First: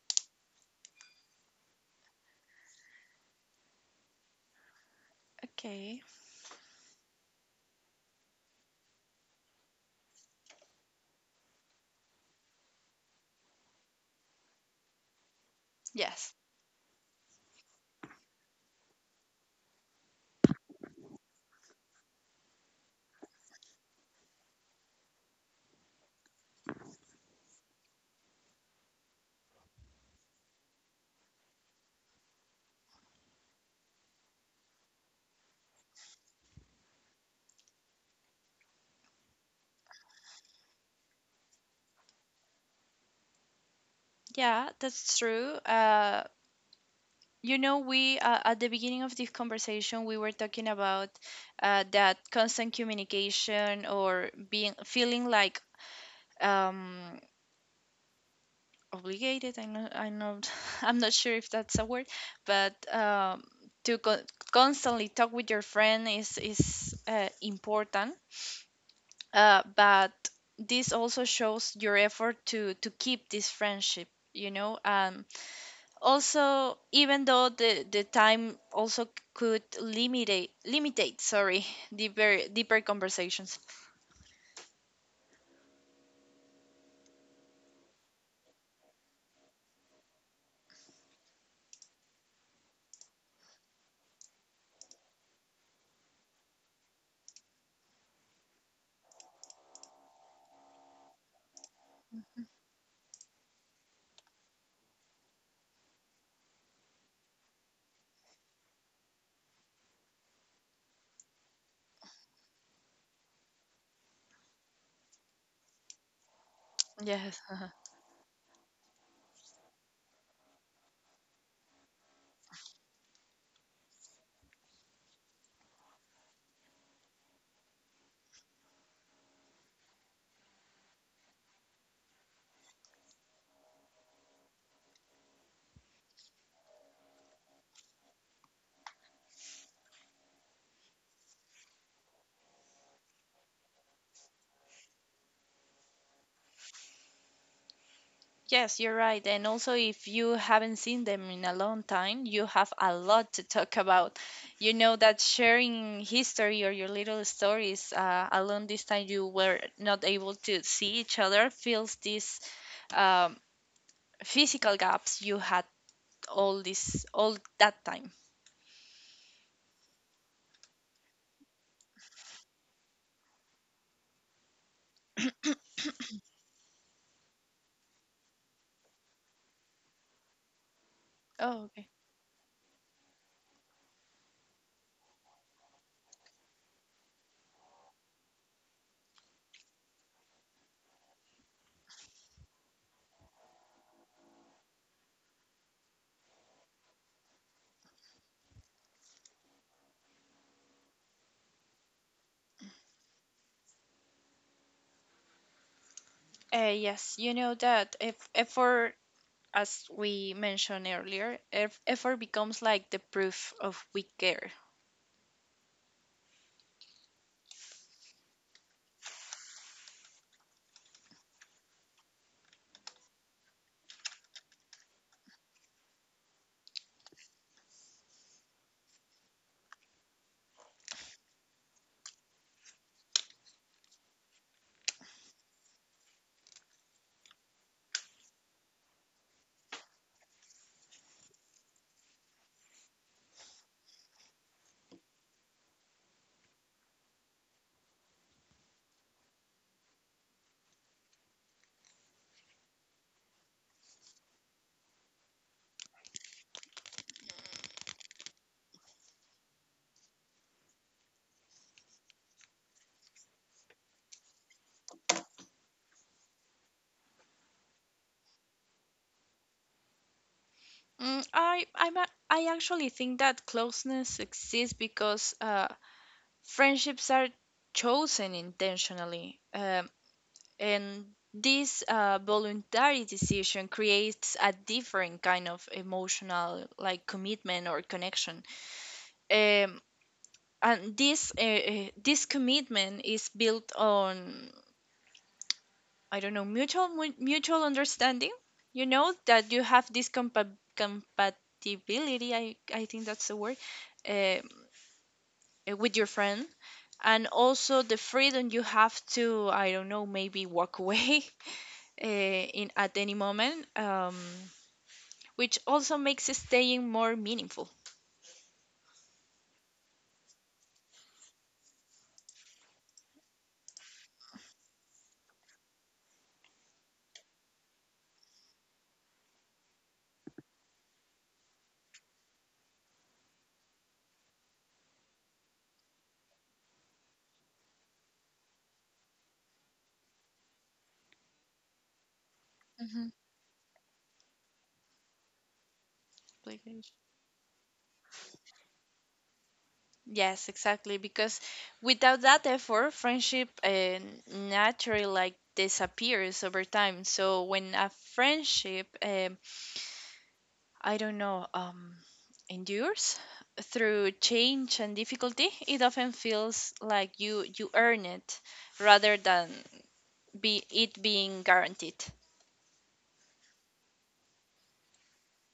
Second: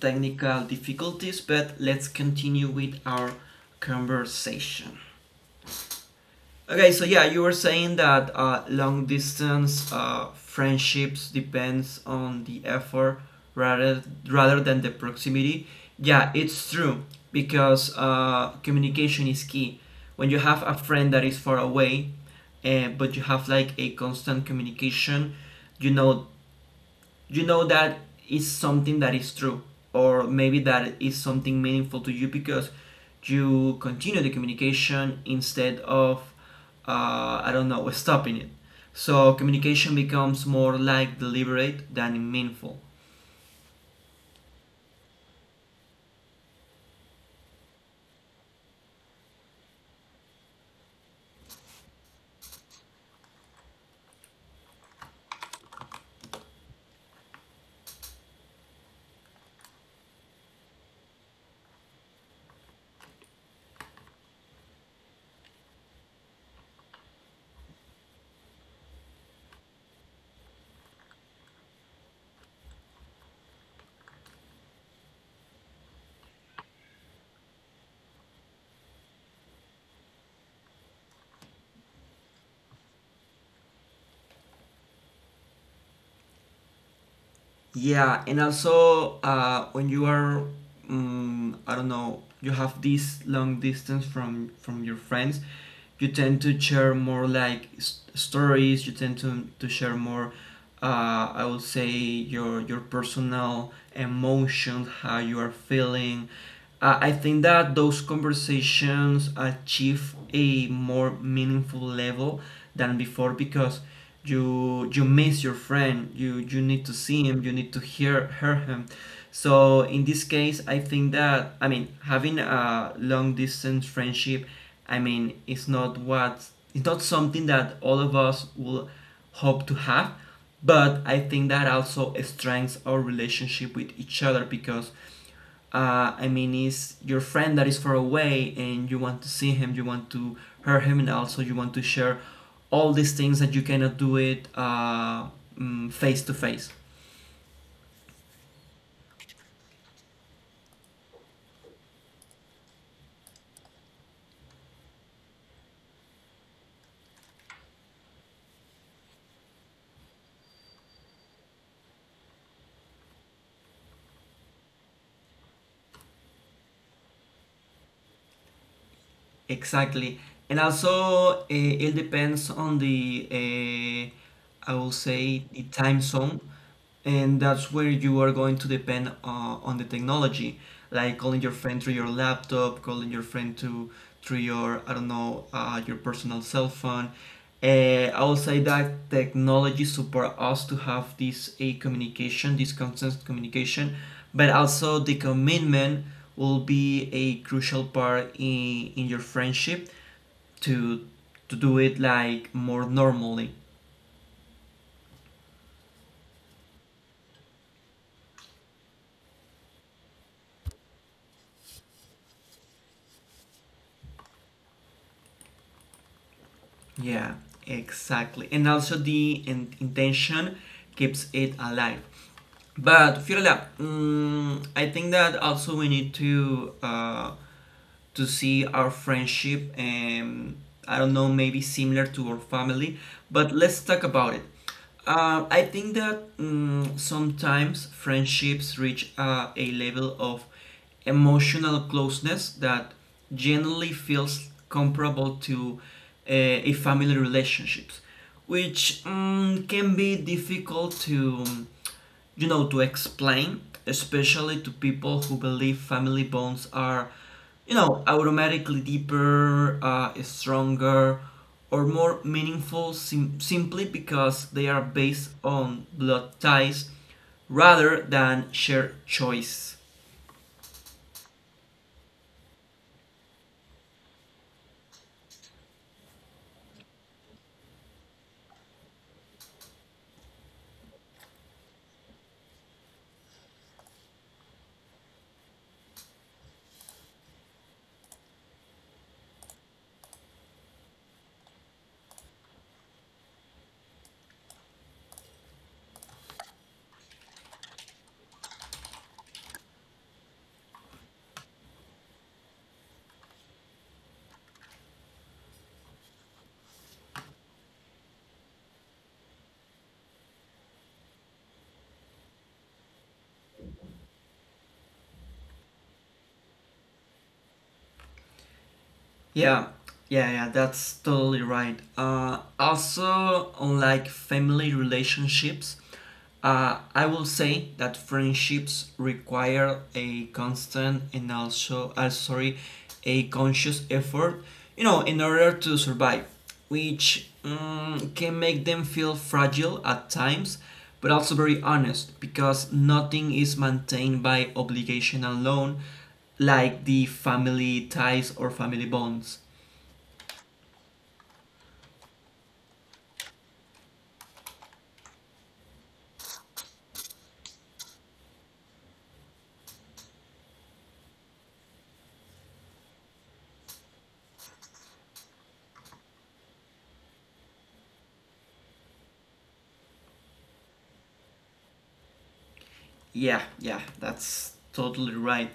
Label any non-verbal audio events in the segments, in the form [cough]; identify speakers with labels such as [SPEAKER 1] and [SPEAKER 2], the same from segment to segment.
[SPEAKER 1] technical difficulties, but let's continue with our conversation.
[SPEAKER 2] Okay.
[SPEAKER 1] Okay, so yeah, you were saying that long distance friendships depends on the effort rather rather than the proximity. Yeah,
[SPEAKER 2] Yes.
[SPEAKER 1] it's true because communication is key. When you have a friend that is far away, but you have like a constant communication, you know you know that is something that is true or maybe that is something meaningful to you because you continue the communication instead of I don't know, stopping it. So communication becomes more like deliberate than meaningful.
[SPEAKER 2] Yeah, that's true. You know, we at the beginning of this conversation, we were talking about that constant communication or being feeling like um, obligated. I'm not, [laughs] I'm not sure if that's a word, but to constantly talk with your friend is important. But this also shows your effort to keep this friendship. Also, even though the time also could limitate sorry [laughs] deeper conversations.
[SPEAKER 1] Yeah, and also when you are, I don't know, you have this long distance from your friends, you tend to share more like stories. You tend to share more, I would say your personal emotions, how you are feeling. I think that those conversations achieve a more meaningful level than before because you miss your friend, you need to see
[SPEAKER 2] Yes.
[SPEAKER 1] him, you
[SPEAKER 2] [laughs] Uh-huh.
[SPEAKER 1] need to hear him. So in this case I think that, I mean, having a long distance friendship, I mean, it's not what, it's not something that all of us will hope to have, but I think that also strengthens our relationship with each other because I mean, is your friend that is far away and you want to see him, you want to hear him, and also you want to share all these things that you cannot do it face to face.
[SPEAKER 2] Yes, you're right, and also if you haven't seen them in a long time, you have a lot to talk about. You know that sharing history or your little stories along this time you were not able to see each other fills these um, physical gaps you had all that time.
[SPEAKER 1] Exactly. And also, it depends on the, I will say, the time zone. And that's where you are going to depend on the technology, like calling your
[SPEAKER 2] Oh.
[SPEAKER 1] friend through your laptop, calling your friend to through your, I don't know, your personal cell phone. Uh, I will say that technology support us to have this a communication, this constant communication, but also the commitment will be a crucial part in your friendship to do it like more normally.
[SPEAKER 2] Yes, you know that if effort, as we mentioned earlier, if effort becomes like the proof of we care.
[SPEAKER 1] Yeah, exactly. And also the intention keeps it alive. But Fiorella, mm, I think that also we need to. To see our friendship and I don't know, maybe similar to our family, but let's talk about it. I think that mm, sometimes friendships reach a level of emotional closeness that generally feels comparable to a family relationships, which mm, can be difficult to, you know, to explain, especially to people who believe family bonds are, you know, automatically deeper, stronger or more meaningful simply because they are based on blood ties rather than shared choice.
[SPEAKER 2] I actually think that closeness exists because friendships are chosen intentionally, and this voluntary decision creates a different kind of emotional like commitment or connection. Um, and this this commitment is built on, I don't know, mutual understanding. You know that you have this compatibility. I think that's the word, uh, with your friend, and also the freedom you have to, I don't know, maybe walk away [laughs] uh, in at any moment, which also makes staying more meaningful.
[SPEAKER 1] Yeah, yeah, yeah, that's totally right. Also, unlike family relationships, I will say that friendships require a constant and also, sorry, a conscious effort, you know, in order to survive, which can make them feel fragile at times, but also very honest because
[SPEAKER 2] Hmm.
[SPEAKER 1] nothing is maintained by obligation alone
[SPEAKER 2] Like,
[SPEAKER 1] like the family ties or family bonds.
[SPEAKER 2] yes, exactly. Because without that effort, friendship naturally like disappears over time. So when a friendship, I don't know, endures through change and difficulty, it often feels like you earn it rather than be it being guaranteed.
[SPEAKER 1] Yeah, yeah, that's totally right.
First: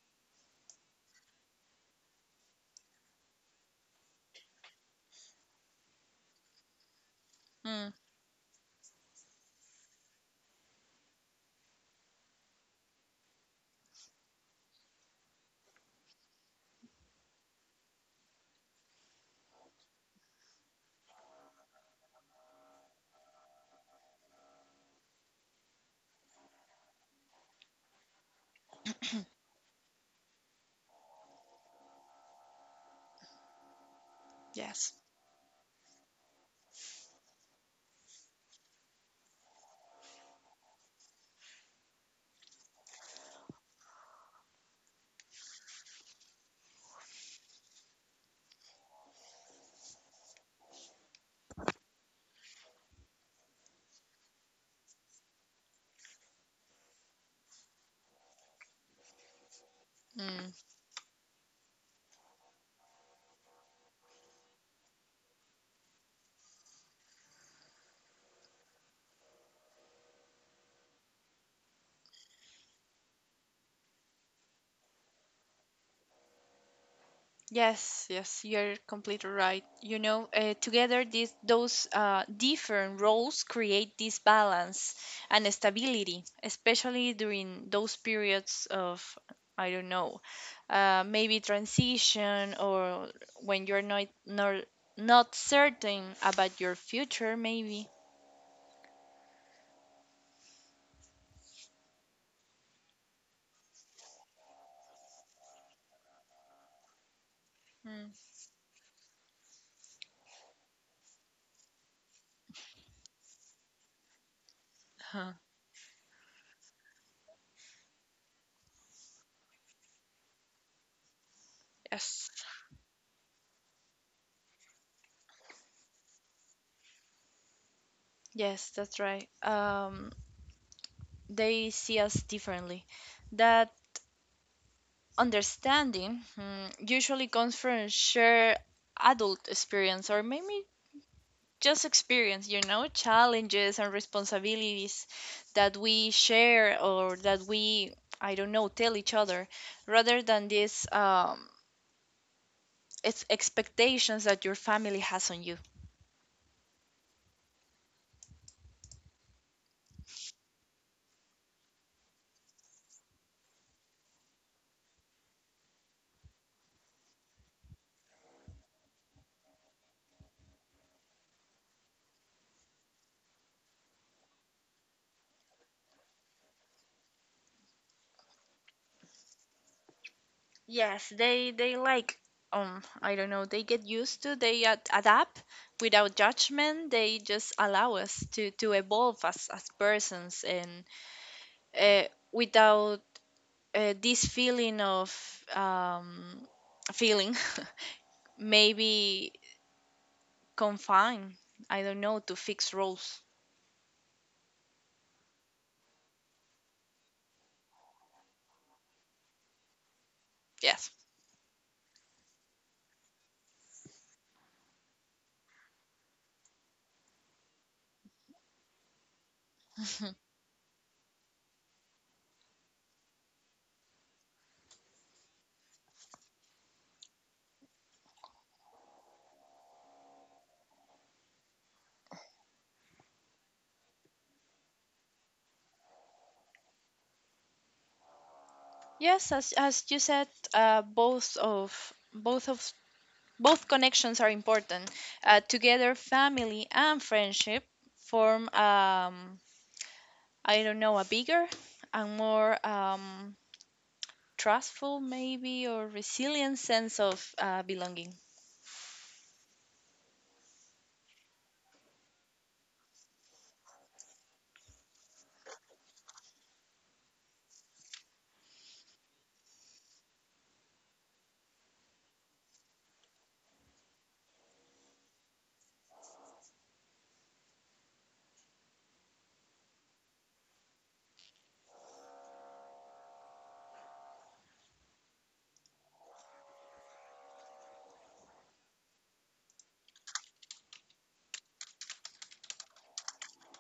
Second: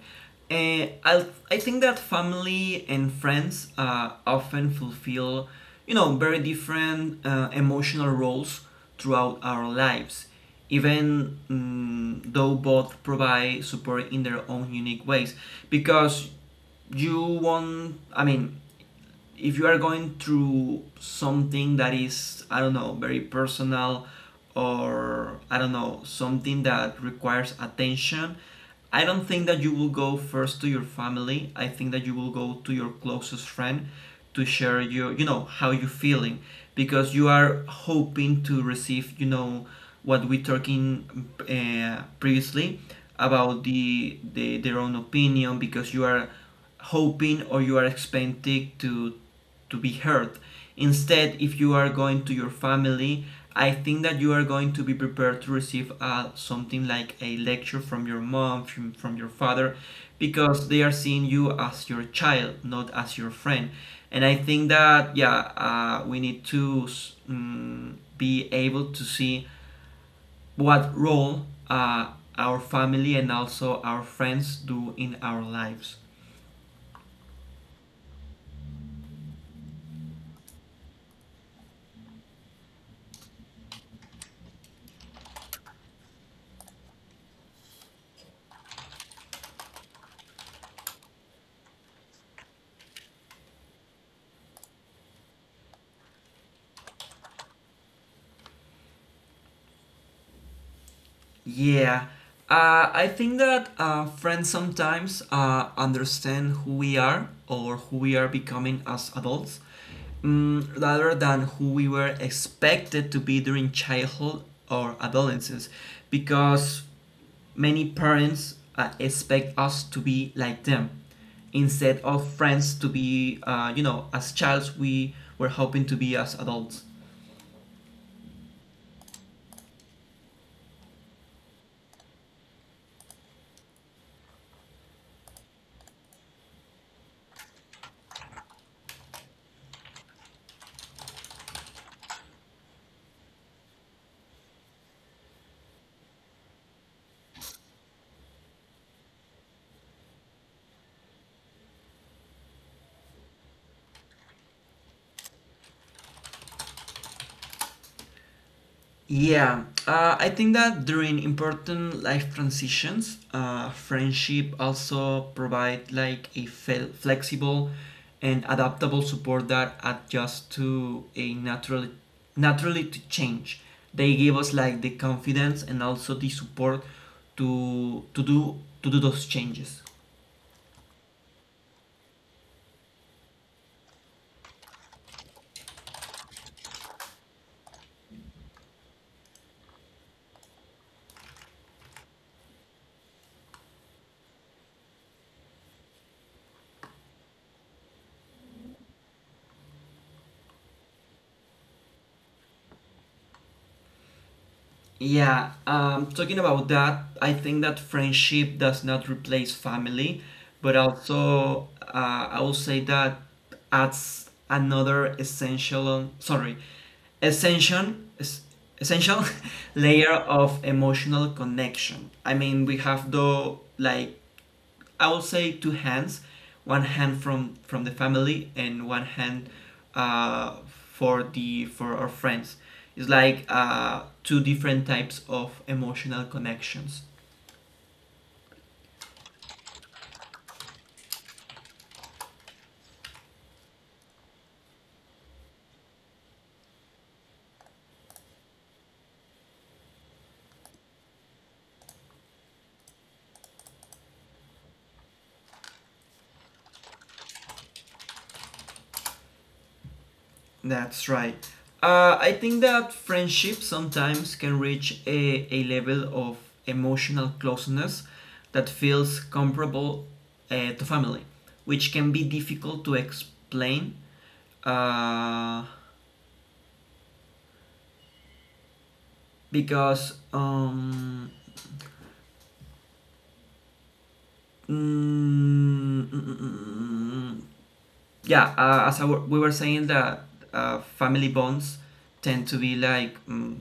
[SPEAKER 1] I I think that family and friends often fulfill, you know, very different
[SPEAKER 2] Mm.
[SPEAKER 1] emotional roles throughout our lives, even mm, though both provide support in their own unique ways. Because you won't, I mean, if you are going through something that is, I don't know, very personal, or I don't know, something that requires attention, I don't think that you will go first to your family. I think that you will go to your closest friend to share
[SPEAKER 2] Yes.
[SPEAKER 1] your, you know, how you're feeling, because you are hoping to receive, you know, what we talking previously about the their own opinion, because you are hoping or you are expecting to be heard. Instead, if you are going to your family, I think that you are going to be prepared to receive something like a lecture from your mom, from your father,
[SPEAKER 2] Mm.
[SPEAKER 1] because they are seeing you as your child, not as your friend. And I think that, yeah, we need to mm, be able to see what role our family and also our friends do in our lives.
[SPEAKER 2] Yes, yes, you're completely right. You know, together these those different roles create this balance and stability, especially during those periods of, I don't know, maybe transition, or when you're not certain about your future, maybe.
[SPEAKER 1] Yeah, I think that friends sometimes understand who we are or who
[SPEAKER 2] Mm.
[SPEAKER 1] we are becoming as adults, mm, rather than who we were expected to be during childhood or
[SPEAKER 2] Huh.
[SPEAKER 1] adolescence, because many parents expect us to be like them instead of
[SPEAKER 2] Yes.
[SPEAKER 1] friends to be, you know, as childs we were hoping to be as adults.
[SPEAKER 2] Yes, that's right. They see us differently. That understanding, usually comes from shared adult experience, or maybe just experience, you know, challenges and responsibilities that we share, or that we, I don't know, tell each other, rather than these expectations that your family has on you.
[SPEAKER 1] Yeah, I think that during important life transitions, friendship also provide like a flexible and adaptable support that adjusts to a natural naturally to change. They give us like the confidence and also the support to do those changes.
[SPEAKER 2] Yes, they like. I don't know. They get used to. They adapt without judgment. They just allow us to evolve as persons, and uh, without this feeling of, um, feeling [laughs] maybe confined, I don't know, to fixed rules.
[SPEAKER 1] Yeah, talking about that, I think that friendship does not replace family, but
[SPEAKER 2] Yes.
[SPEAKER 1] also I will say that adds another essential, on, sorry, essential, es- essential [laughs] layer
[SPEAKER 2] [laughs]
[SPEAKER 1] of emotional connection. I mean, we have the like, I will say two hands, one hand from the family and one hand for the for our friends. It's like two different types of emotional connections.
[SPEAKER 2] Yes, as you said, uh, both of both of both connections are important. Together, family and friendship form, I don't know, a bigger and more, trustful maybe, or resilient sense of belonging.
[SPEAKER 1] That's right. I think that friendship sometimes can reach a level of emotional closeness that feels comparable to family, which can be difficult to explain uh, because Mm, mm, mm, mm, mm. mm. yeah, as I we were saying that family bonds tend to be like mm,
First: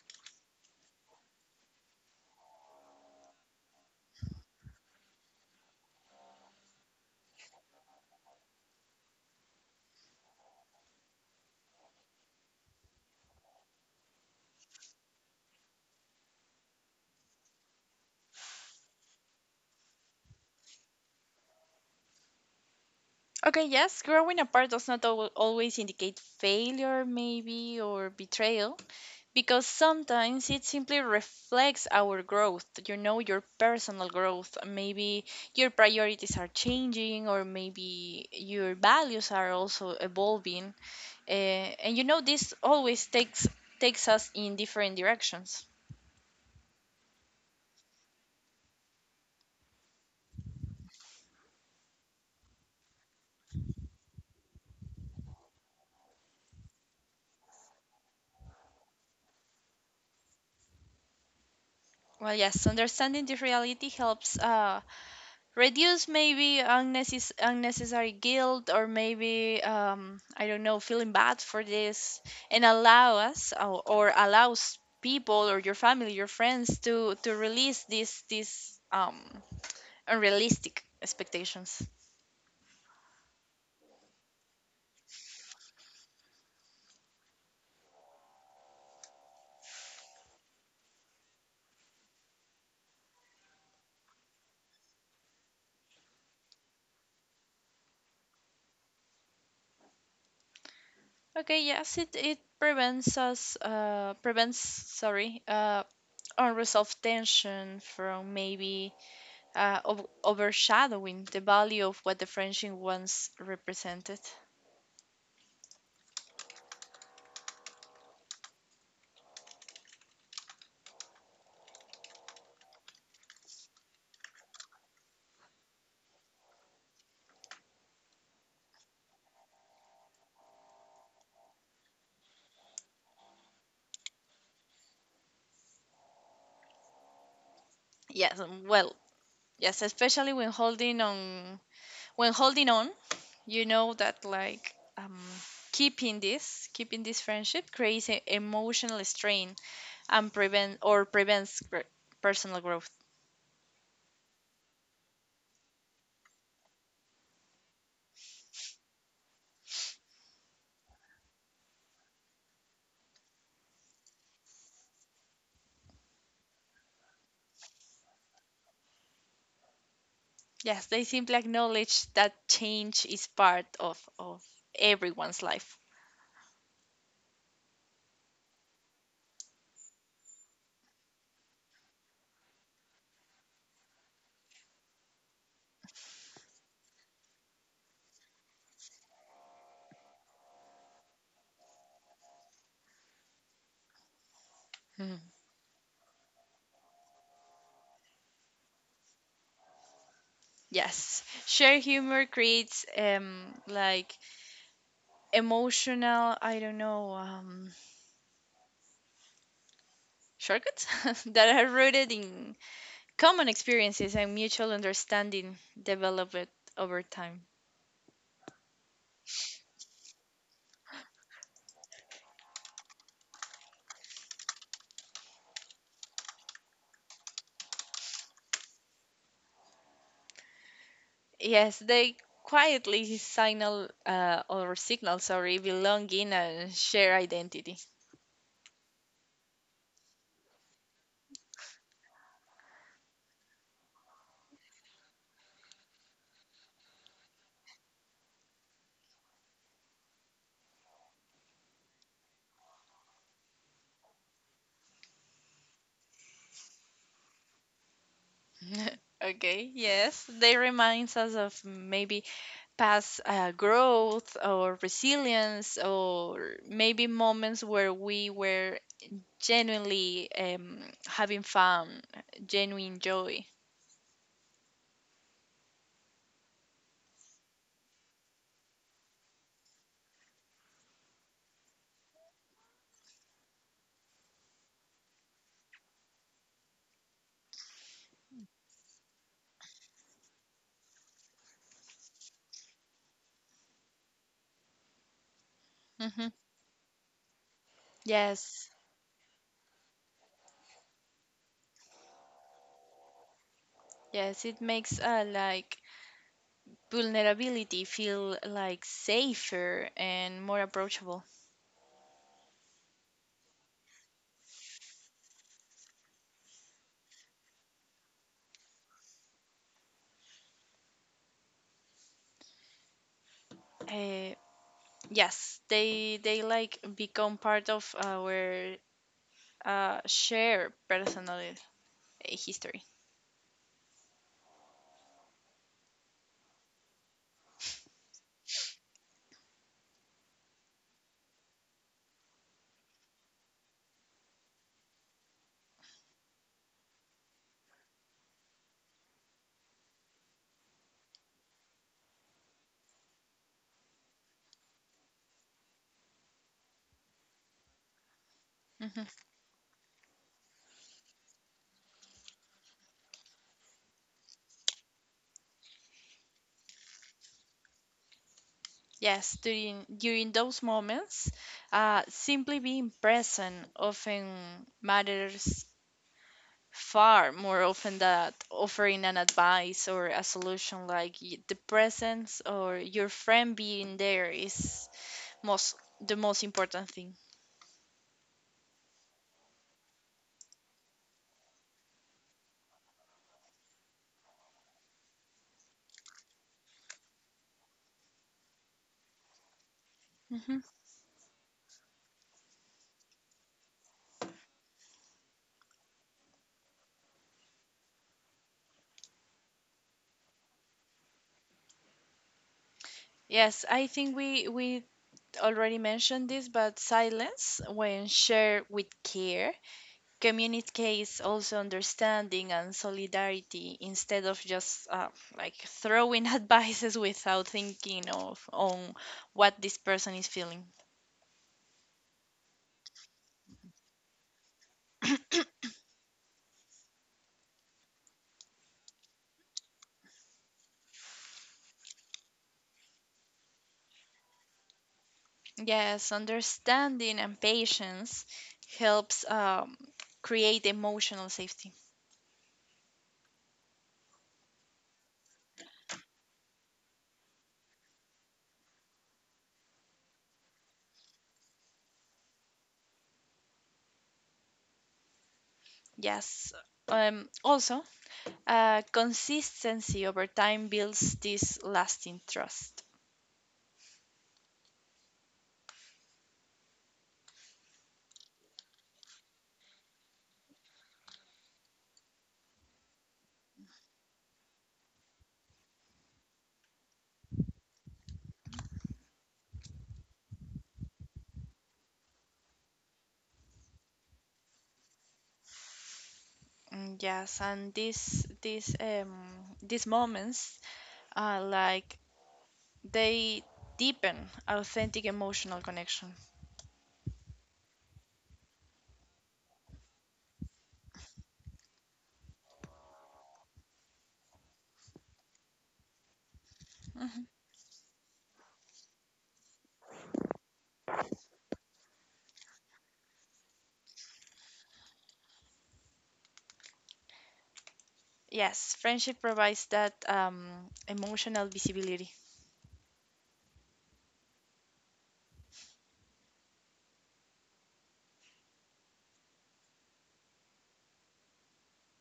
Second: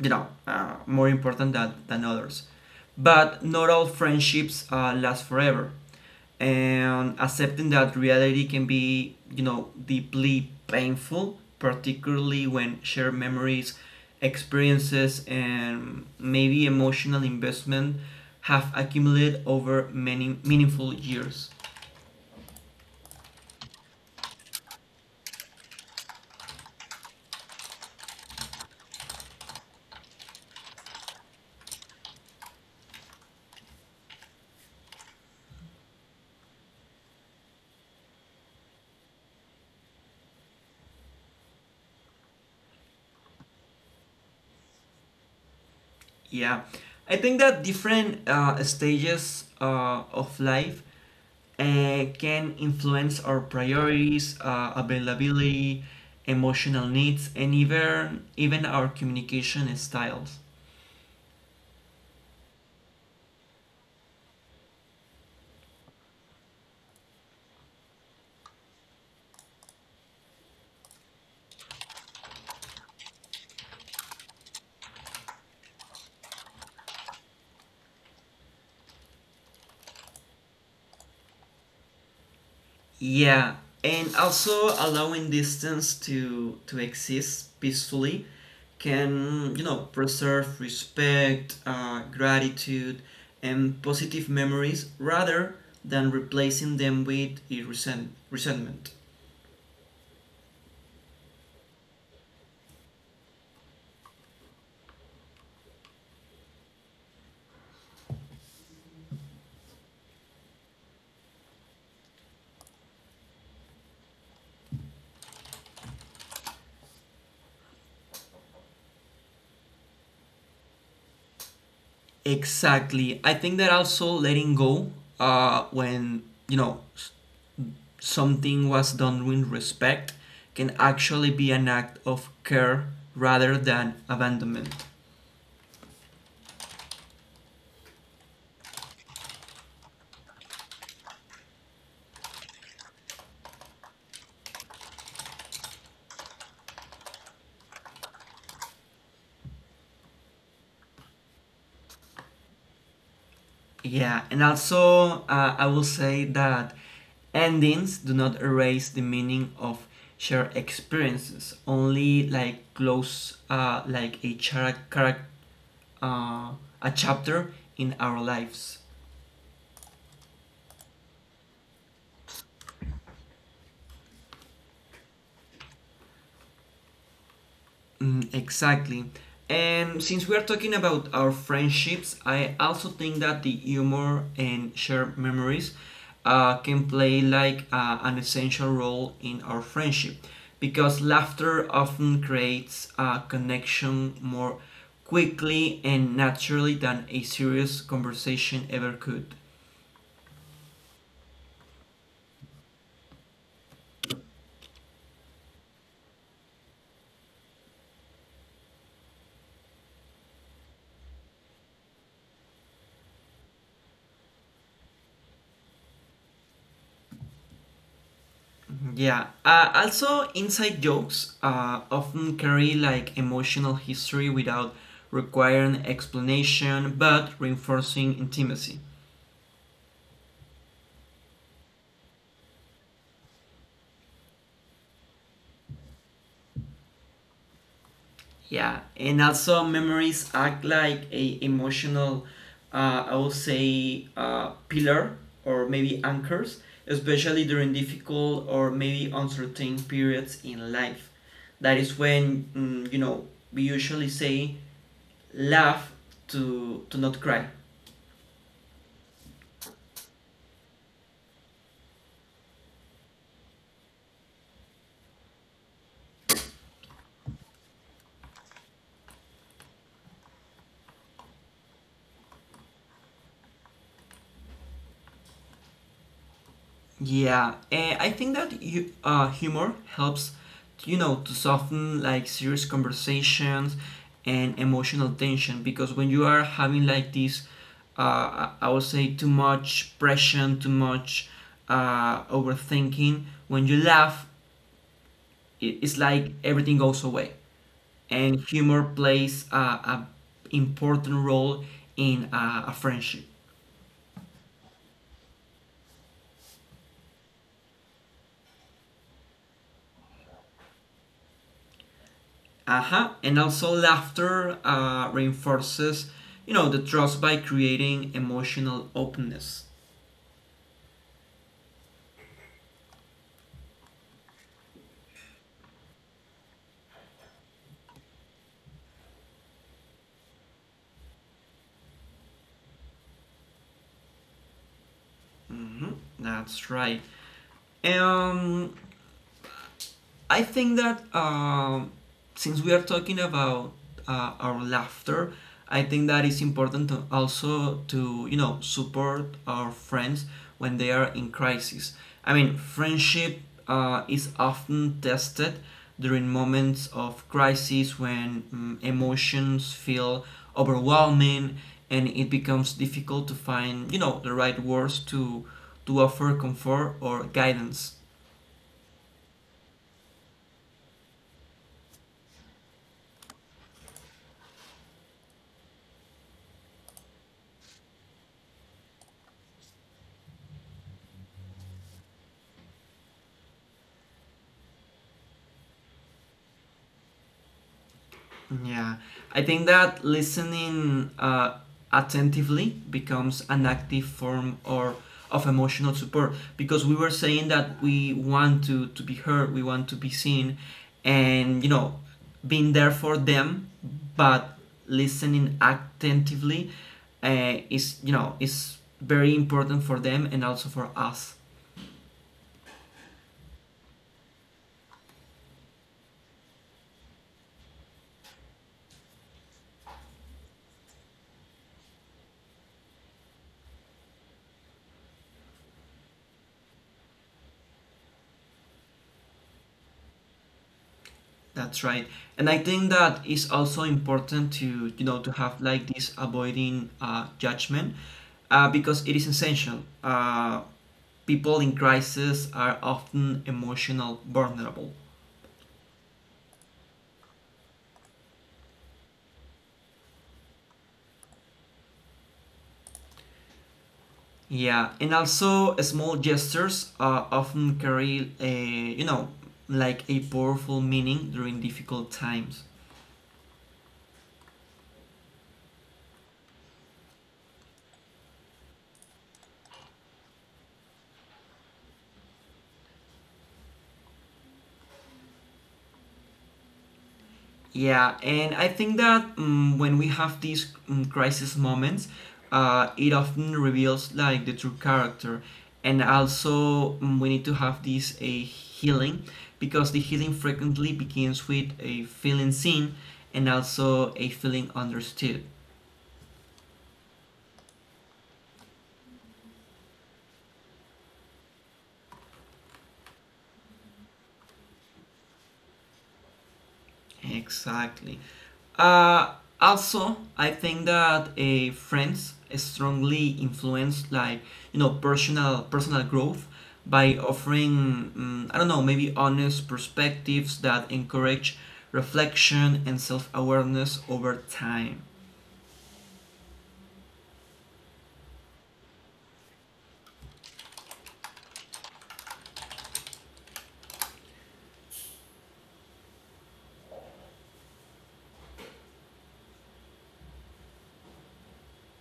[SPEAKER 1] you know, more important than others, but not all friendships last forever, and accepting that reality can be, you know, deeply painful, particularly when shared memories, experiences, and maybe emotional investment have accumulated over many meaningful years.
[SPEAKER 2] Okay, yes, growing apart does not always indicate failure, maybe, or betrayal, because sometimes it simply reflects our growth, you know, your personal growth. Maybe your priorities are changing, or maybe your values are also evolving. Uh, and you know, this always takes us in different directions.
[SPEAKER 1] Yeah, I think that different stages of life can influence our priorities, availability, emotional needs, and even our communication styles.
[SPEAKER 2] Well, yes, understanding this reality helps reduce maybe unnecessary guilt, or maybe, I don't know, feeling bad for this, and allow us, or allows people, or your family, your friends, to release these unrealistic expectations.
[SPEAKER 1] Yeah, and also allowing distance to exist peacefully can, you know, preserve respect, gratitude, and positive memories rather than replacing them with a resentment.
[SPEAKER 2] Okay, yes, it prevents us, prevents, sorry, unresolved tension from, maybe, overshadowing the value of what the friendship once represented.
[SPEAKER 1] Exactly. I think that also letting go when, you know, something was done with respect, can actually be an act of care rather than abandonment.
[SPEAKER 2] Yes, well, yes, especially when holding on, you know, that, like, keeping this friendship creates an emotional strain, and prevents personal growth.
[SPEAKER 1] Yeah, and also I will say that endings do not erase the meaning of shared experiences. Only like close, like a chara, uh, a chapter in our lives.
[SPEAKER 2] Yes, they simply acknowledge that change is part of everyone's life.
[SPEAKER 1] Mm, exactly. And since we are talking about our friendships, I also think that the humor and shared memories can play like an essential role in our friendship because laughter often creates a connection more
[SPEAKER 2] Mhm.
[SPEAKER 1] quickly and naturally than a serious conversation ever could.
[SPEAKER 2] Yes, shared humor creates, like, emotional, I don't know, shortcuts [laughs] that are rooted in common experiences and mutual understanding developed over time.
[SPEAKER 1] Yeah. Also, inside jokes often carry like emotional history without requiring explanation, but reinforcing intimacy.
[SPEAKER 2] Yes, they quietly signal, or signal, sorry, belonging and share identity.
[SPEAKER 1] Yeah, and also memories act like a emotional, I would say, pillar or maybe anchors, especially during difficult or maybe uncertain periods in life. That is when mm, you know, we usually say laugh to not cry.
[SPEAKER 2] Okay, yes, they reminds us of, maybe, past growth or resilience, or maybe moments where we were genuinely, having fun, genuine joy.
[SPEAKER 1] Yeah, and I think that humor helps, you know, to soften like serious conversations and emotional tension, because when you are having like this, I would say too much pressure, too much overthinking, when you laugh, it, it's
[SPEAKER 2] Hmm.
[SPEAKER 1] like everything goes away. And
[SPEAKER 2] Yes,
[SPEAKER 1] humor plays a important role in a friendship.
[SPEAKER 2] yes, it makes, like, vulnerability feel like safer and more approachable.
[SPEAKER 1] Aha, and also laughter reinforces, you know, the trust by creating emotional openness.
[SPEAKER 2] Uh, yes, they like become part of our, shared personal, history.
[SPEAKER 1] Hmm. That's right. Um, I think that since we are talking about our laughter, I think that it's important to also to, you know, support our friends when they are in crisis. I mean, friendship is often tested during moments of crisis when mm,
[SPEAKER 2] Mhm.
[SPEAKER 1] emotions feel overwhelming and it becomes difficult to find, you know, the right words to offer comfort or guidance.
[SPEAKER 2] Yes, during those moments, simply being present often matters far more often than offering an advice or a solution. Like, the presence, or your friend being there, is most the most important thing.
[SPEAKER 1] Yeah, I think that listening attentively becomes an active form or of emotional support because we were saying that we want to be heard, we want to be seen,
[SPEAKER 2] Hmm.
[SPEAKER 1] and you know, being there for them, but listening attentively is, you know, is very important for them and also for us.
[SPEAKER 2] Yes, I think we already mentioned this, but silence, when shared with care, communicates also understanding and solidarity, instead of just, like, throwing [laughs] advices without thinking of on what this person is feeling.
[SPEAKER 1] That's right. And I think that is also important to, you know, to have like this avoiding judgment because it is essential. People in crisis are often emotional, vulnerable.
[SPEAKER 2] Yes, understanding and patience helps, create emotional safety.
[SPEAKER 1] Yeah. And also small gestures often carry a, you know, like a powerful meaning during difficult times.
[SPEAKER 2] Yes, also, consistency over time builds this lasting trust.
[SPEAKER 1] Yeah, and I think that when we have these crisis moments, it often reveals like the true character, and also we need to have this a healing, because the healing frequently begins with a feeling seen, and also a feeling understood.
[SPEAKER 2] Yes, and these moments are, like, they deepen authentic emotional connection.
[SPEAKER 1] Exactly. Uh, Also, I think that friends strongly influence, like, you know, personal growth by
[SPEAKER 2] Mhm.
[SPEAKER 1] offering I don't know, maybe honest perspectives that encourage reflection and self awareness over time.
[SPEAKER 2] Yes, friendship provides that, emotional visibility.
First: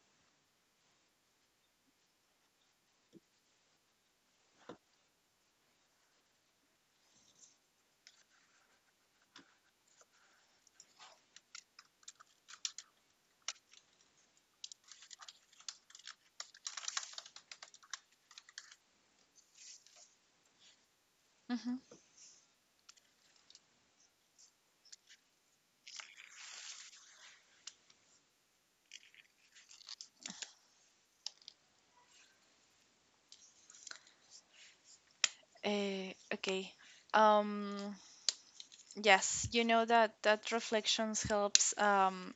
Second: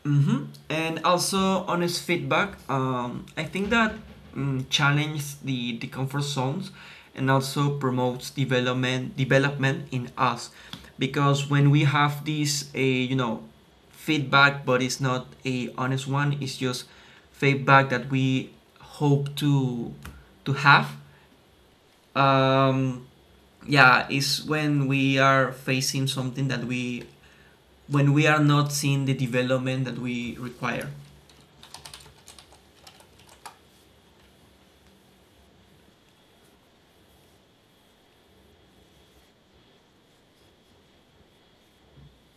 [SPEAKER 1] Mm-hmm. And also honest feedback. I think that challenges the comfort zones and also promotes development in us, because when we have this a, you know, feedback, but it's not a honest one, it's just feedback that we hope to have,
[SPEAKER 2] Mhm.
[SPEAKER 1] um yeah, is when we are facing something that we, when we are not seeing the development that we require.
[SPEAKER 2] Okay. Um, yes, you know, that that reflections helps,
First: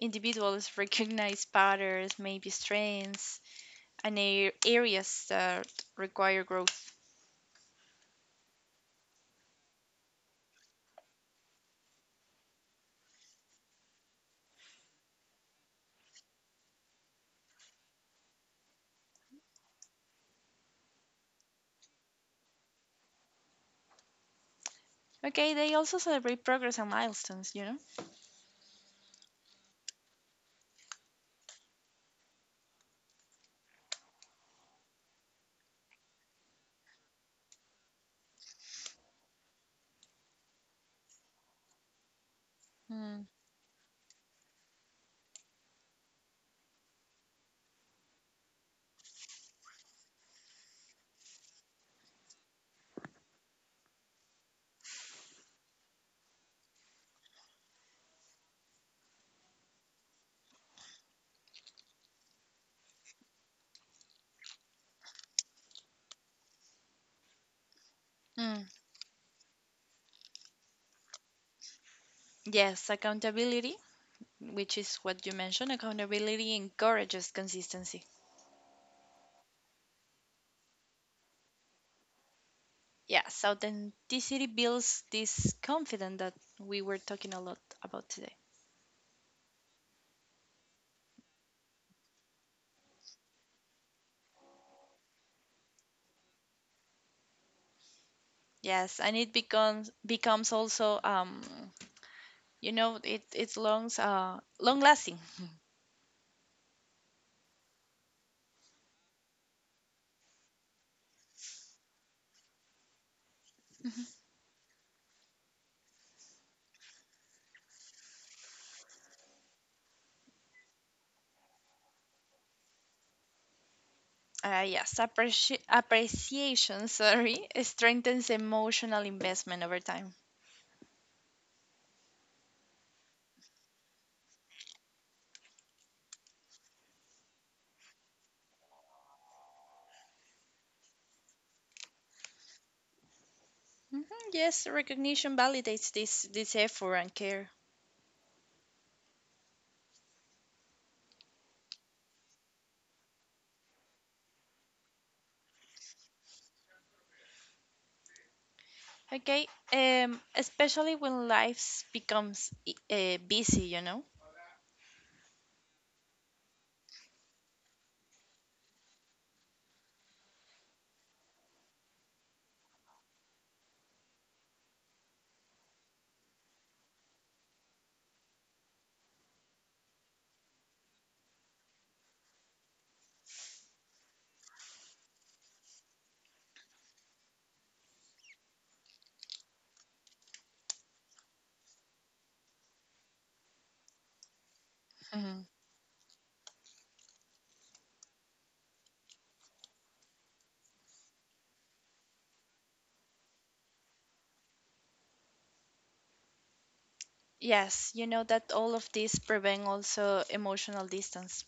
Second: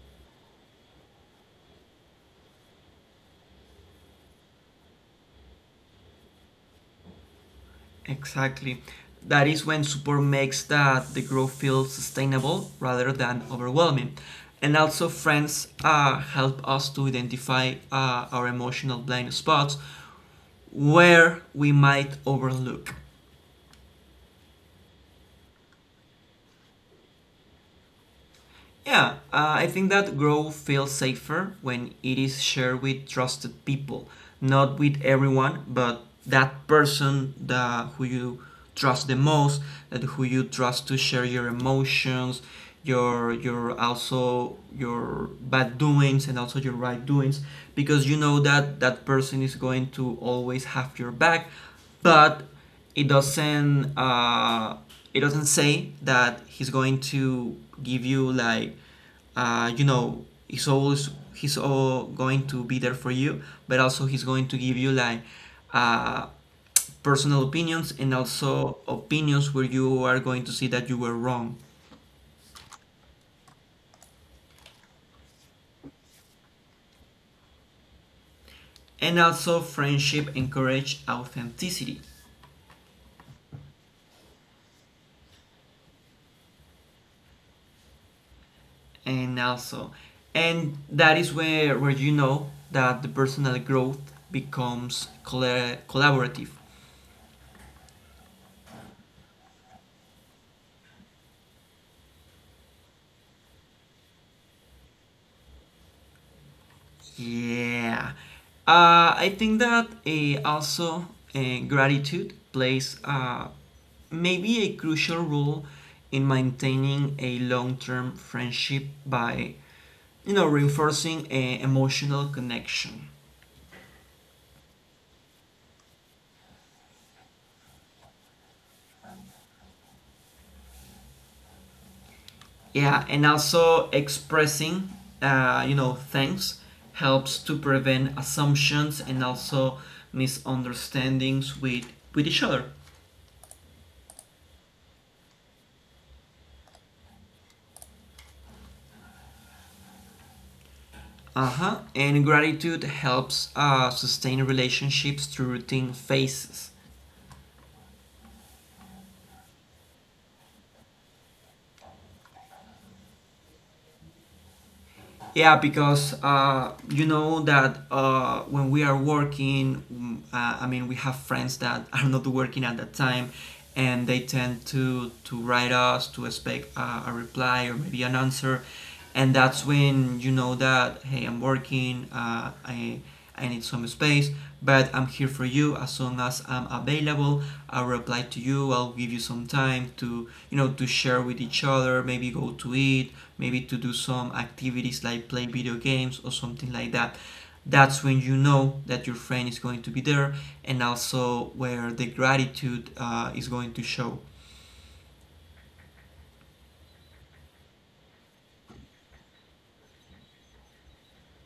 [SPEAKER 2] individuals [laughs] recognize patterns, maybe strengths, and areas that require growth.
[SPEAKER 1] Exactly. That is when support makes that the growth feel sustainable rather than overwhelming. And also, friends help us to identify our emotional blind spots where we might overlook.
[SPEAKER 2] Okay, they also celebrate progress and milestones, you know?
[SPEAKER 1] Yeah, I think that growth feels safer when it is shared with trusted people, not with everyone, but that person that who you trust the most, that who you trust to share your emotions,
[SPEAKER 2] Mm.
[SPEAKER 1] your, also your bad doings and also your right doings, because you know that that person is going to always have your back, but it doesn't uh, it doesn't say that he's going to give you, like, you know, he's always, he's all going to be there for you, but also he's going to give you, like, uh, personal opinions and
[SPEAKER 2] Mm.
[SPEAKER 1] also opinions where you are going to see that you were wrong.
[SPEAKER 2] Yes, accountability, which is what you mentioned, accountability encourages consistency.
[SPEAKER 1] And also friendship encourage authenticity,
[SPEAKER 2] Yes, authenticity builds this confidence that we were talking a lot about today.
[SPEAKER 1] and also and that is where you know that the personal growth becomes collaborative.
[SPEAKER 2] Yes, and it becomes also, it's long lasting.
[SPEAKER 1] Yeah, I think that also, gratitude plays, maybe a crucial role in maintaining a long-term friendship by, you know, reinforcing a emotional connection.
[SPEAKER 2] Yes, appreciation, sorry, [laughs] strengthens emotional investment over time.
[SPEAKER 1] Yeah, and also expressing, you know, thanks helps to prevent assumptions and also misunderstandings with each other.
[SPEAKER 2] Hmm. Yes, recognition validates this effort and care.
[SPEAKER 1] Uh huh. And gratitude helps sustain relationships through routine phases.
[SPEAKER 2] Okay, especially when life becomes, busy, you know.
[SPEAKER 1] Yeah, because you know that when we are working, I mean, we have friends that [laughs] are not working at that time, and they tend to write us to expect a reply or maybe an answer, and that's when you know that, hey, I'm working. I need some space, but I'm here for you as soon as I'm available. I'll reply to you. I'll give you some time to, you know, to share with each other, maybe go to eat, maybe to do some activities like
[SPEAKER 2] Hmm.
[SPEAKER 1] play video games or something like that. That's when you know that your friend is going to be there and also where the gratitude is going to show.
[SPEAKER 2] Yes, you know that all of this prevent also emotional distance.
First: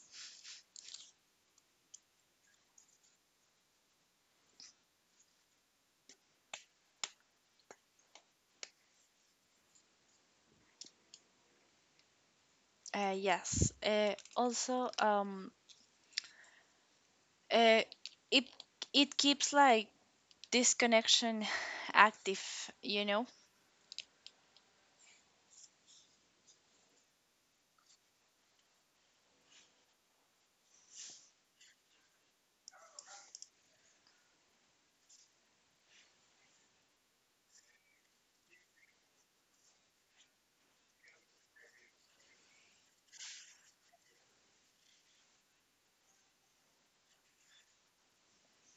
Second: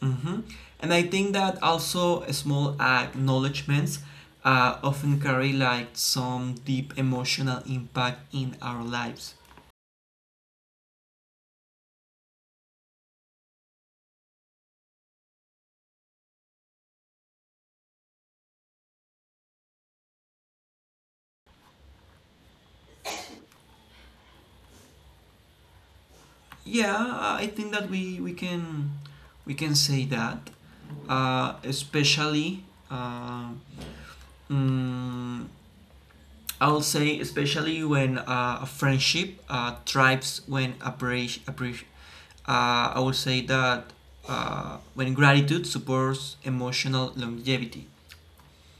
[SPEAKER 1] hmm And I think that also small acknowledgments often carry like some deep emotional impact in our lives.
[SPEAKER 2] Yes. Also, uh, it it keeps, like, this connection [sighs] active, you know.
[SPEAKER 1] Yeah, I think that we can say that, uh, especially uh, mm, I'll say especially when a friendship thrives when I would say that when gratitude supports emotional longevity.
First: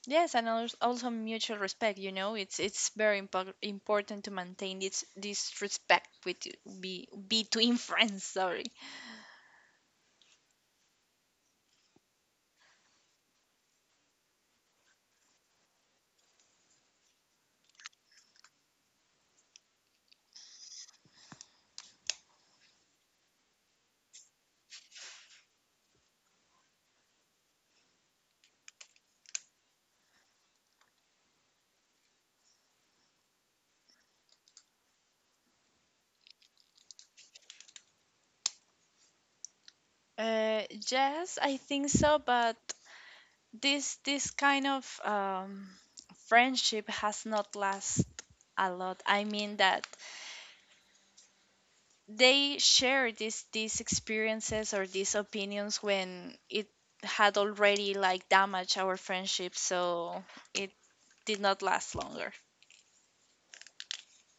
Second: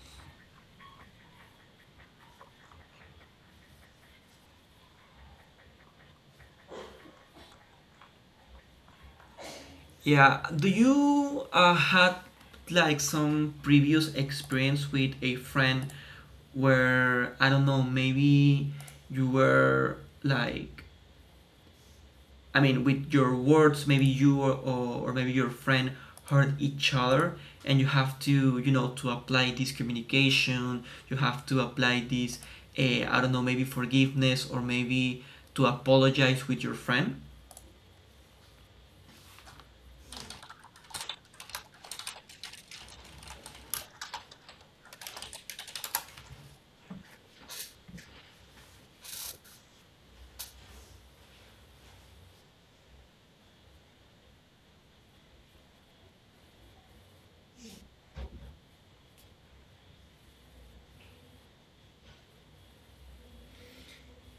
[SPEAKER 2] Yes, and also mutual respect. You know, it's very important to maintain this respect with be between [laughs] friends. Sorry.
[SPEAKER 1] Yeah. Do you had like some previous experience with a friend where, I don't know, maybe you were like, I mean, with your words, maybe you or maybe your friend hurt each other, and you have to, you know, to apply this communication. You have to apply this, I don't know, maybe forgiveness or maybe to apologize with your friend.
[SPEAKER 2] Uh, yes, I think so, but this kind of, friendship has not last a lot. I mean that they share these experiences, or these opinions, when it had already like damaged our friendship, so it did not last longer.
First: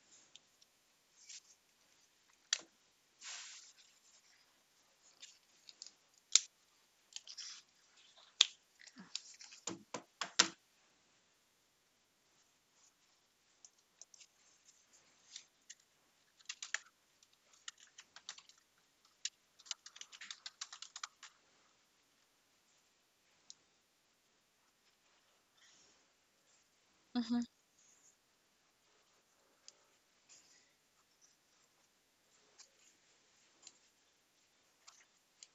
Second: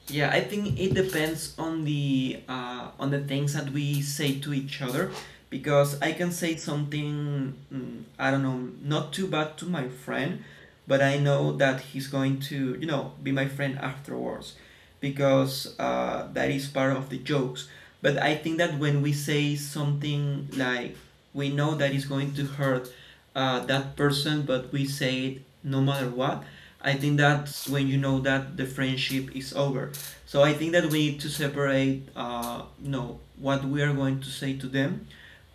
[SPEAKER 1] Yeah, I think it depends on the things that we say to each other, because I can say something, I don't know, not too bad to my friend, but I know that he's going to, you know, be my friend afterwards, because that is part of the jokes. But I think that when we say something like we know that is going to hurt that person, but we say it no matter what. I think
[SPEAKER 2] Hmm.
[SPEAKER 1] that's when you know that the friendship is over. So I think that we need to separate, you know, what we are going to say to them.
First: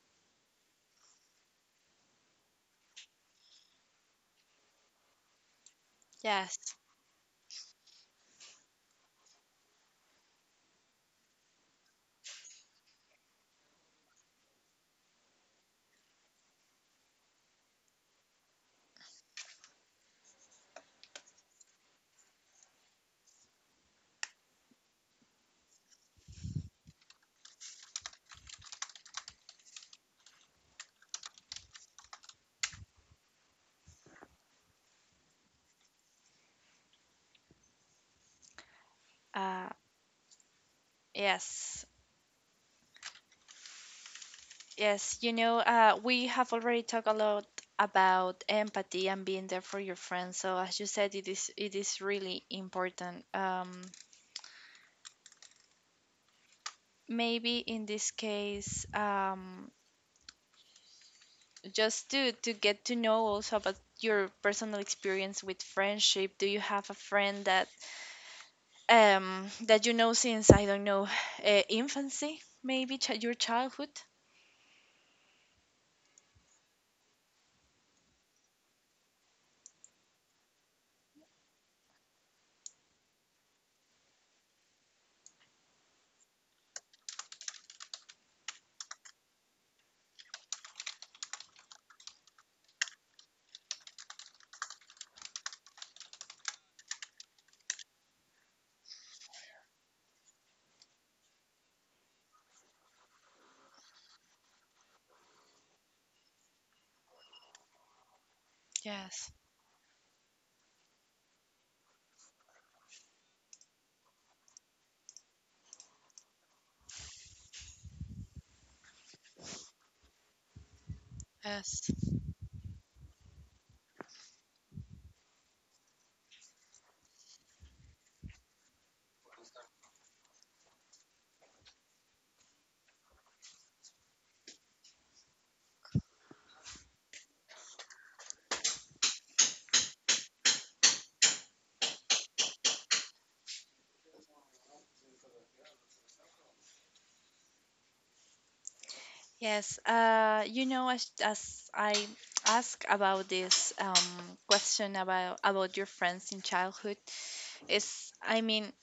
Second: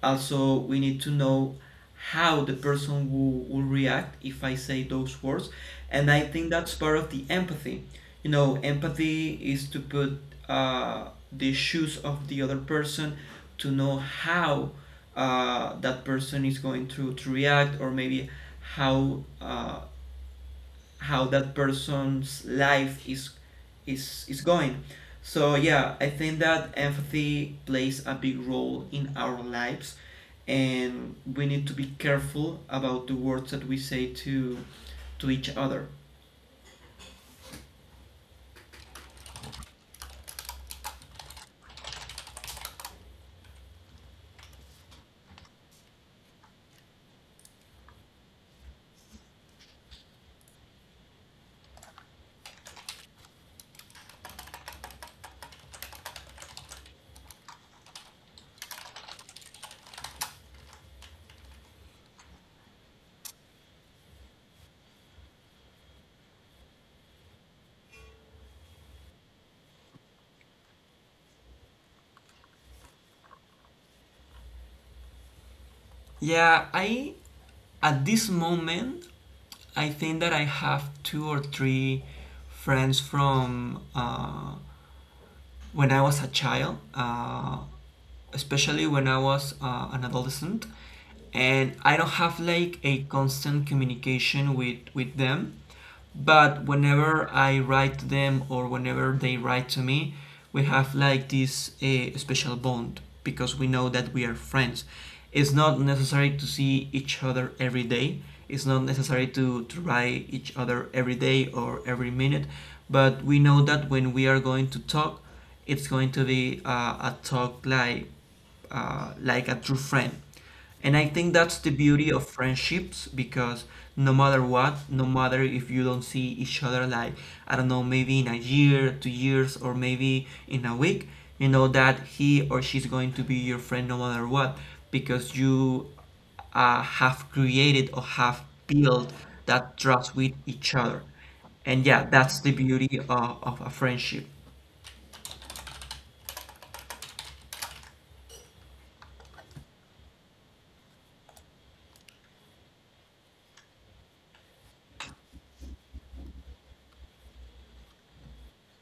[SPEAKER 1] Also, we need to know how the person will react if I say those words. And I think
[SPEAKER 2] Yes.
[SPEAKER 1] that's part of the empathy. You know, empathy is to put the shoes of the other person to know how that person is going to react, or maybe how uh, how that person's life is going. So yeah, I think that empathy plays a big role in our lives, and we need to be careful about the words that we say to each other.
[SPEAKER 2] Uh, yes, yes. You know, we have already talked a lot about empathy and being there for your friends. So as you said, it is really important. Maybe in this case, just to get to know also about your personal experience with friendship. Do you have a friend that you know since, I don't know, [sighs] infancy, maybe ch your childhood?
[SPEAKER 1] Yeah, I, at this moment, I think that I have two or three friends from when I was a child, especially when I was an adolescent, and I don't have like a constant communication with them. But whenever I write to them or whenever they write to me, we have like this special bond because we know that we are friends. It's not necessary to see each other every day. It's not necessary
[SPEAKER 2] Yes.
[SPEAKER 1] to write each other every day or every minute, but we know that when we are going to talk, it's going to be a talk like a true friend. And I think that's the
[SPEAKER 2] Yes.
[SPEAKER 1] beauty of friendships, because no matter what, no matter if you don't see each other like, I don't know, maybe in a year, 2 years, or maybe in a week, you know that he or she's going to be your friend no matter what, because you have created or have built that trust with each other. And yeah, that's the beauty of a friendship.
[SPEAKER 2] Yes, you know, as I ask about this, question about your friends in childhood, is, I mean,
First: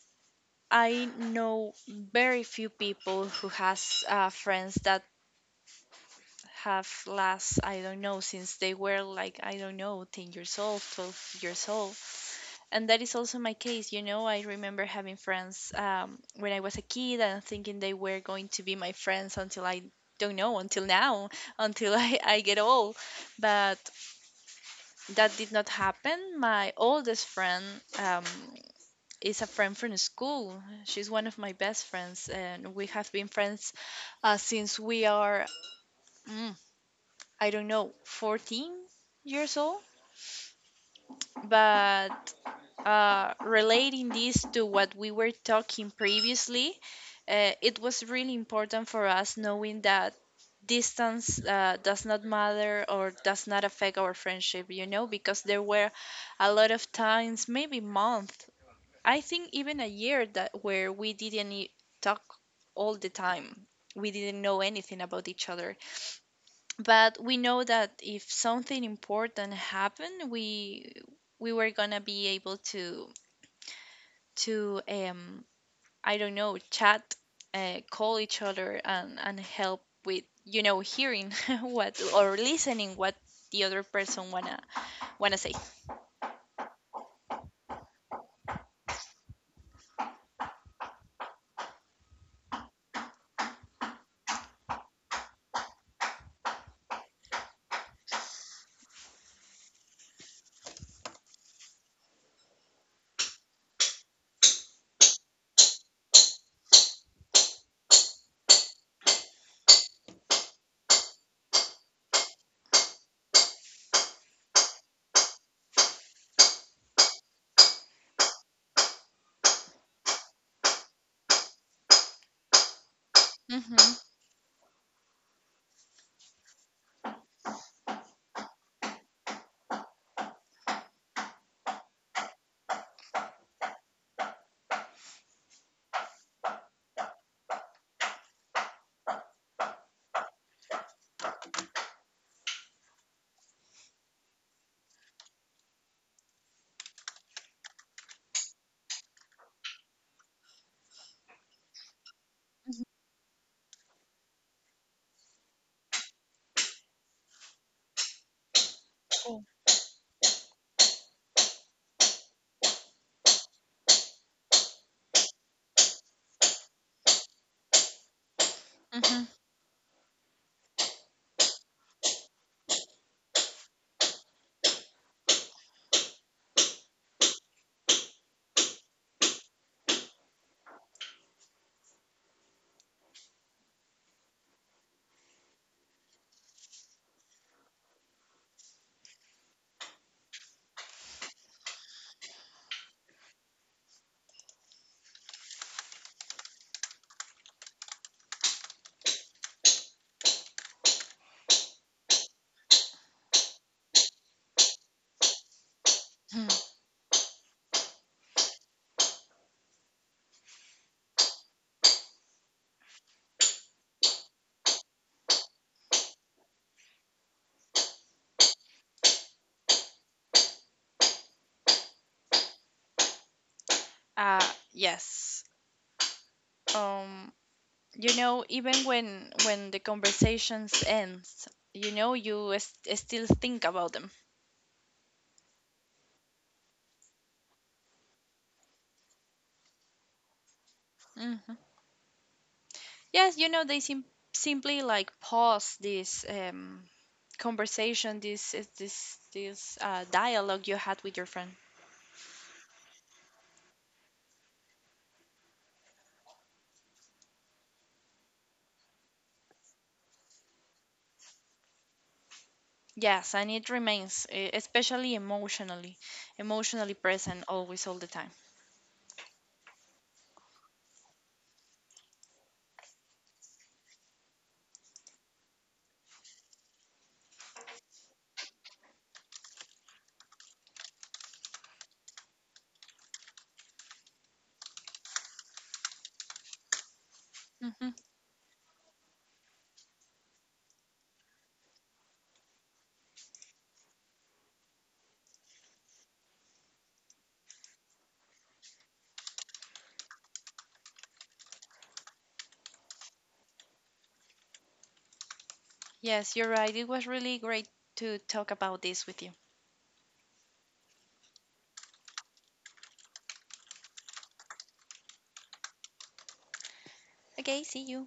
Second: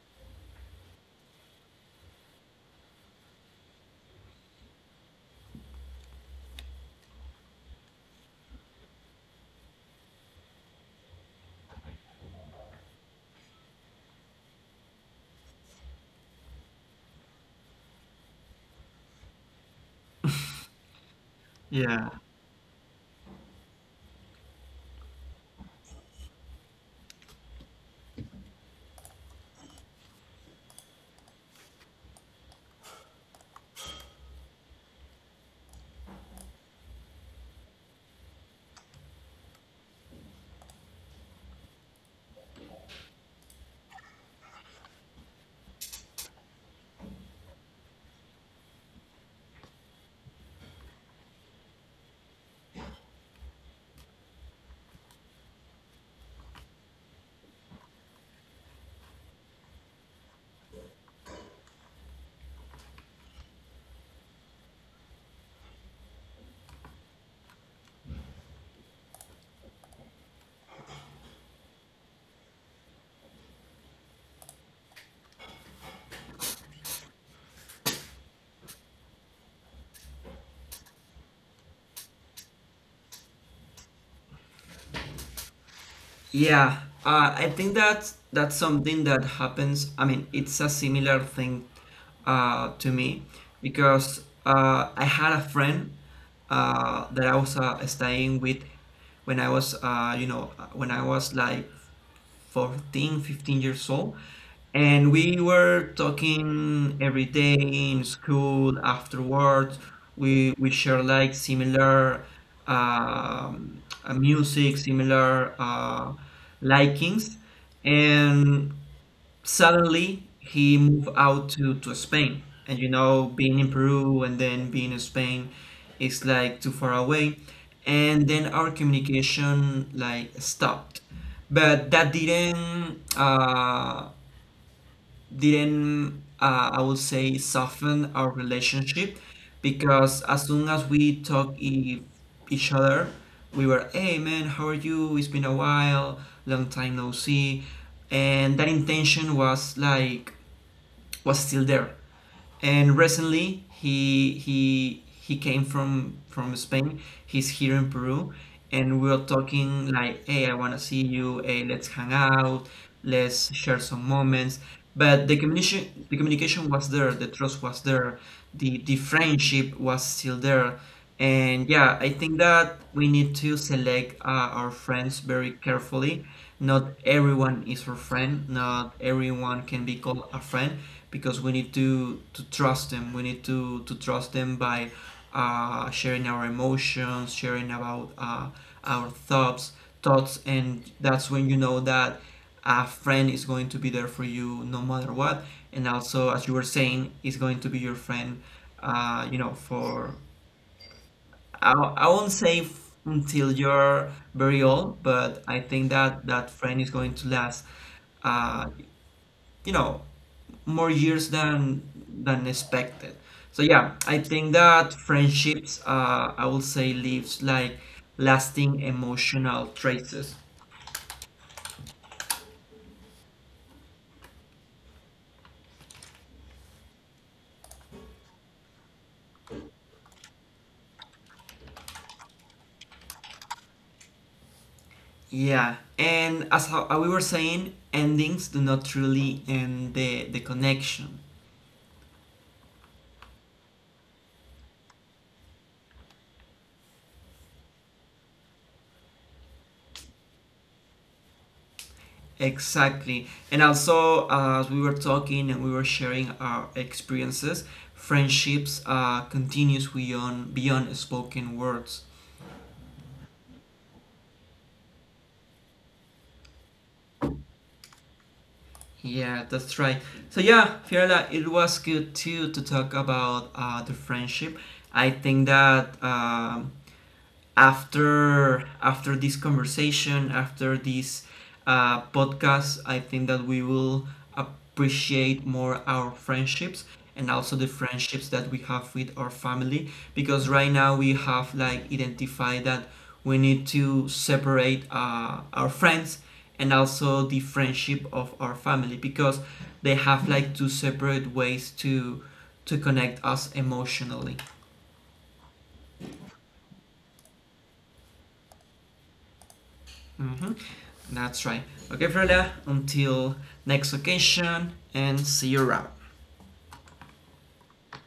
[SPEAKER 2] I know very few people who has, friends that have last, I don't know, since they were like, I don't know, 10 years old, 12 years old, and that is also my case. I remember having friends, when I was a kid, and thinking they were going to be my friends until I, don't know, until now, [laughs] until
[SPEAKER 1] Yeah.
[SPEAKER 2] I get old. But that did not happen. My oldest friend, um, is a friend from school. She's one of my best friends, and we have been friends, since we are, mm, I don't know, 14 years old. But, relating this to what we were talking previously, it was really important for us knowing that distance, does not matter, or does not affect our friendship, you know, because there were a lot of times, maybe month, I think even a year, that where we didn't talk all the time. We didn't know anything about each other. But we know that if something important happened, we were gonna be able to I don't know, chat, call each other, and help with, hearing [laughs] what, or listening what the other person wanna say.
[SPEAKER 1] Yeah, I think that's something that happens. I mean, it's a similar thing to me, because I had a friend that I was staying with when I was, you know, when I was like 14 15 years old. And we were talking every day in school, afterwards. We share like similar music, similar likings. And suddenly he moved out to Spain. And you know, being in
[SPEAKER 2] Mm-hmm.
[SPEAKER 1] Peru and then being in Spain is like too far away. And then our communication like stopped. But that didn't I would say soften our relationship, because as soon as we talk each other, we were, hey man, how are you? It's been a while, long time no see, and that intention was like was still there. And recently he came from Spain. He's here in Peru, and we are talking like, "Hey, I wanna see you. Hey, let's hang out. Let's share some moments." But the communication was there. The trust was there. The
[SPEAKER 2] Mm-hmm.
[SPEAKER 1] friendship was still there. And yeah, I think that we need to select our friends very carefully. Not everyone is our friend. Not everyone can be called a friend, because we need to trust them. We need to trust them by sharing our emotions, sharing about our thoughts, and that's when you know that a friend is going to be there for you no matter what. And also, as you were saying, is going to be your friend, you know, for I won't say until you're very old, but I think that that friend is going to last, uh, you know, more years than expected. So yeah, I think that friendships, I will say, leaves like lasting emotional traces.
[SPEAKER 2] Uh, yes. Um, even when the conversations ends, you still think about
[SPEAKER 1] Yeah, and as how we were saying, endings do not truly end the connection.
[SPEAKER 2] them. Yes, you know, they simply like pause this, conversation, this is- this dialogue you had with your friend.
[SPEAKER 1] Exactly. And also, as we were talking and we were sharing our experiences, friendships continues beyond spoken words.
[SPEAKER 2] Yes, and it remains, especially emotionally, present always, all the time.
[SPEAKER 1] Yeah, that's right. So yeah, Fiorella, it was good too to talk about the friendship. I think that after after this conversation after this podcast, I think that we will appreciate more our friendships, and also the
[SPEAKER 2] Hmm.
[SPEAKER 1] friendships that we have with our family, because right now we have like identified that we need to separate our friends and also the friendship of our family, because they have like two separate ways to connect us emotionally.
[SPEAKER 2] Yes, you're right. It was really great to talk about this with you.
[SPEAKER 1] Mhm. That's right. Okay, Freda, until next occasion and see you around.
[SPEAKER 2] Okay, see you.